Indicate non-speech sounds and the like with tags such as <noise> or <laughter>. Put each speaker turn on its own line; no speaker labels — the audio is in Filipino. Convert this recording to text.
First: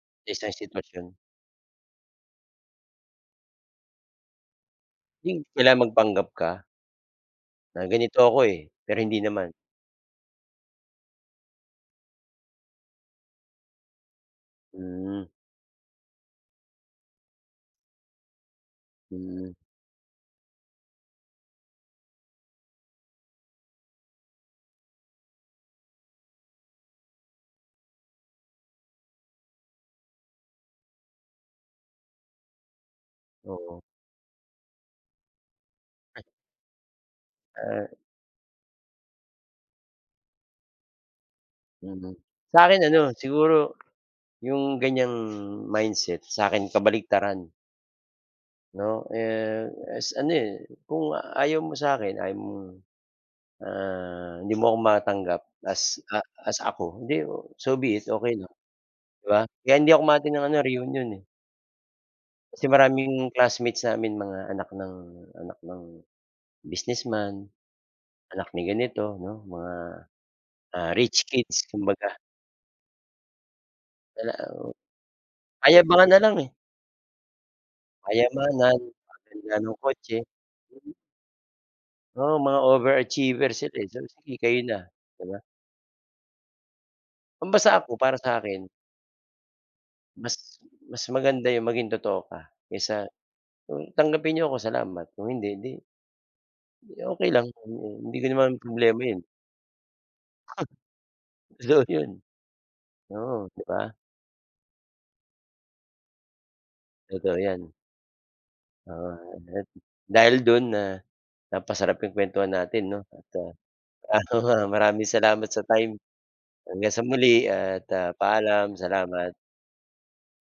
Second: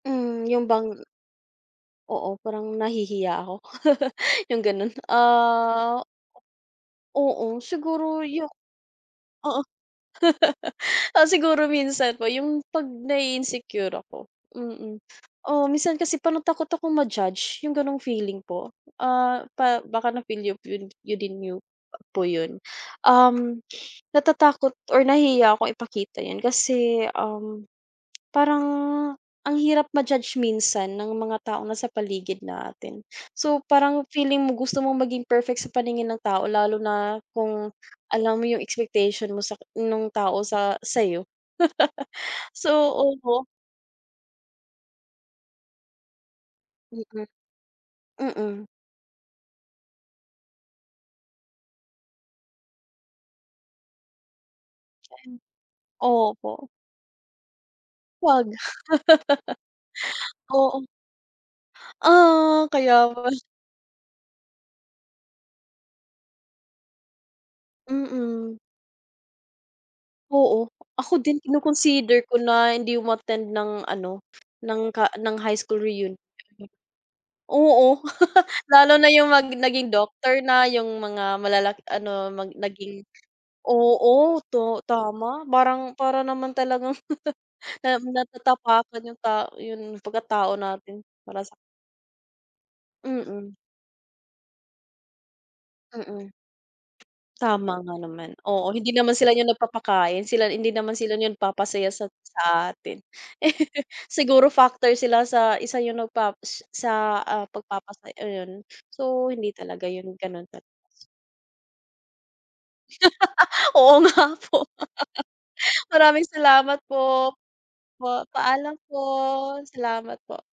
Sa
Hmm
isang
'yung bang
sitwasyon.
Oo, parang nahihiya ako <laughs> 'yung gano'n,
Hmm, kailangan
ah.
magpanggap ka.
Oo
Na ganito
siguro
ako
'yu
eh, pero hindi naman.
oo. <laughs> Ah, siguro minsan po 'yung 'pag nai-insecure ako, mm.
Hmm.
Oh, minsan kasi parang takot ako ma-judge 'yung gano'ng feeling po. Ah,
Hmm.
pa baka na feel yo 'yun yo din niyo po 'yun, um, natatakot or nahihiya akong ipakita 'yan kasi, um, parang ang hirap ma-judge minsan ng mga taong nasa paligid natin. So
Oo.
parang feeling mo gusto mong maging perfect sa paningin ng tao lalo na, kung
Ah.
alam mo 'yung expectation mo sa nung tao sa sa'yo.
Mhm,
<laughs>
sa
So,
akin ano,
opo.
siguro 'yong ganiyang mindset sa akin
Mm,
kabaliktaran.
mm.
'No eh, as ano eh, kung ayaw mo sa akin ayaw mong, ah, hindi mo ako matanggap as ah, as
Opo.
ako, di so be it okey
Huwag,
lang, 'di ba. Kaya hindi ako
<laughs>
umaattend ng ano
oo.
reunion, eh. Kasi
Ah,
maraming
kaya pa
classmates namin mga anak ng anak ng businessman, anak
Mm.
ni ganito 'no, mga
Oo.
ah,
Ako
rich
din
kids kumbaga.
kino-consider ko na hindi umattend ng ano
Wala oh,
ng ka high school
payabangan
reunion.
nalang, eh.
Oo, <laughs>
Kayamanan,
lalo na 'yung mag
pagandahan ng
naging
kotse.
doctor na, 'yung mga malalaki ano
Oo,
mag
mga
naging,
overachievers sila eh, sa sige
oo,
kayo na,
to
'di ba.
tama parang para naman talagang <laughs>
Kumbaga sa ako
na
para sa'kin
natatapakan 'yung tao 'yung
mas
pagkatao natin,
mas
para
maganda
sa
'yong maging totoo ka, kaysa
Mm.
kung tanggapin niyo ako salamat, kung hindi, di
Mm.
di okey lang,
Tama
hmm,
nga
hindi ko
naman,
naman
oo, hindi
problema
naman
'yun.
sila 'yung nagpapakain, sila hindi naman sila 'yung
So
papasaya sa
'yun,
sa atin.
oo 'di
<laughs>
ba?
Siguro factor sila sa isa 'yung nagpa sa
Totoo
ah,
'yan.
pagpapasaya ayun,
Oo,
so hindi
ayan.
talaga 'yun
Dahil
gano'n,
do'n
tapos
na napasarap 'yong kuwentuhan natin 'no,
<laughs>
at ah,
Oo,
ano
nga
nga,
po,
maraming salamat sa
<laughs>
time
maraming salamat
hanggang sa
po.
muli at ah,
Opo, paalam
paalam.
po,
Salamat.
salamat po.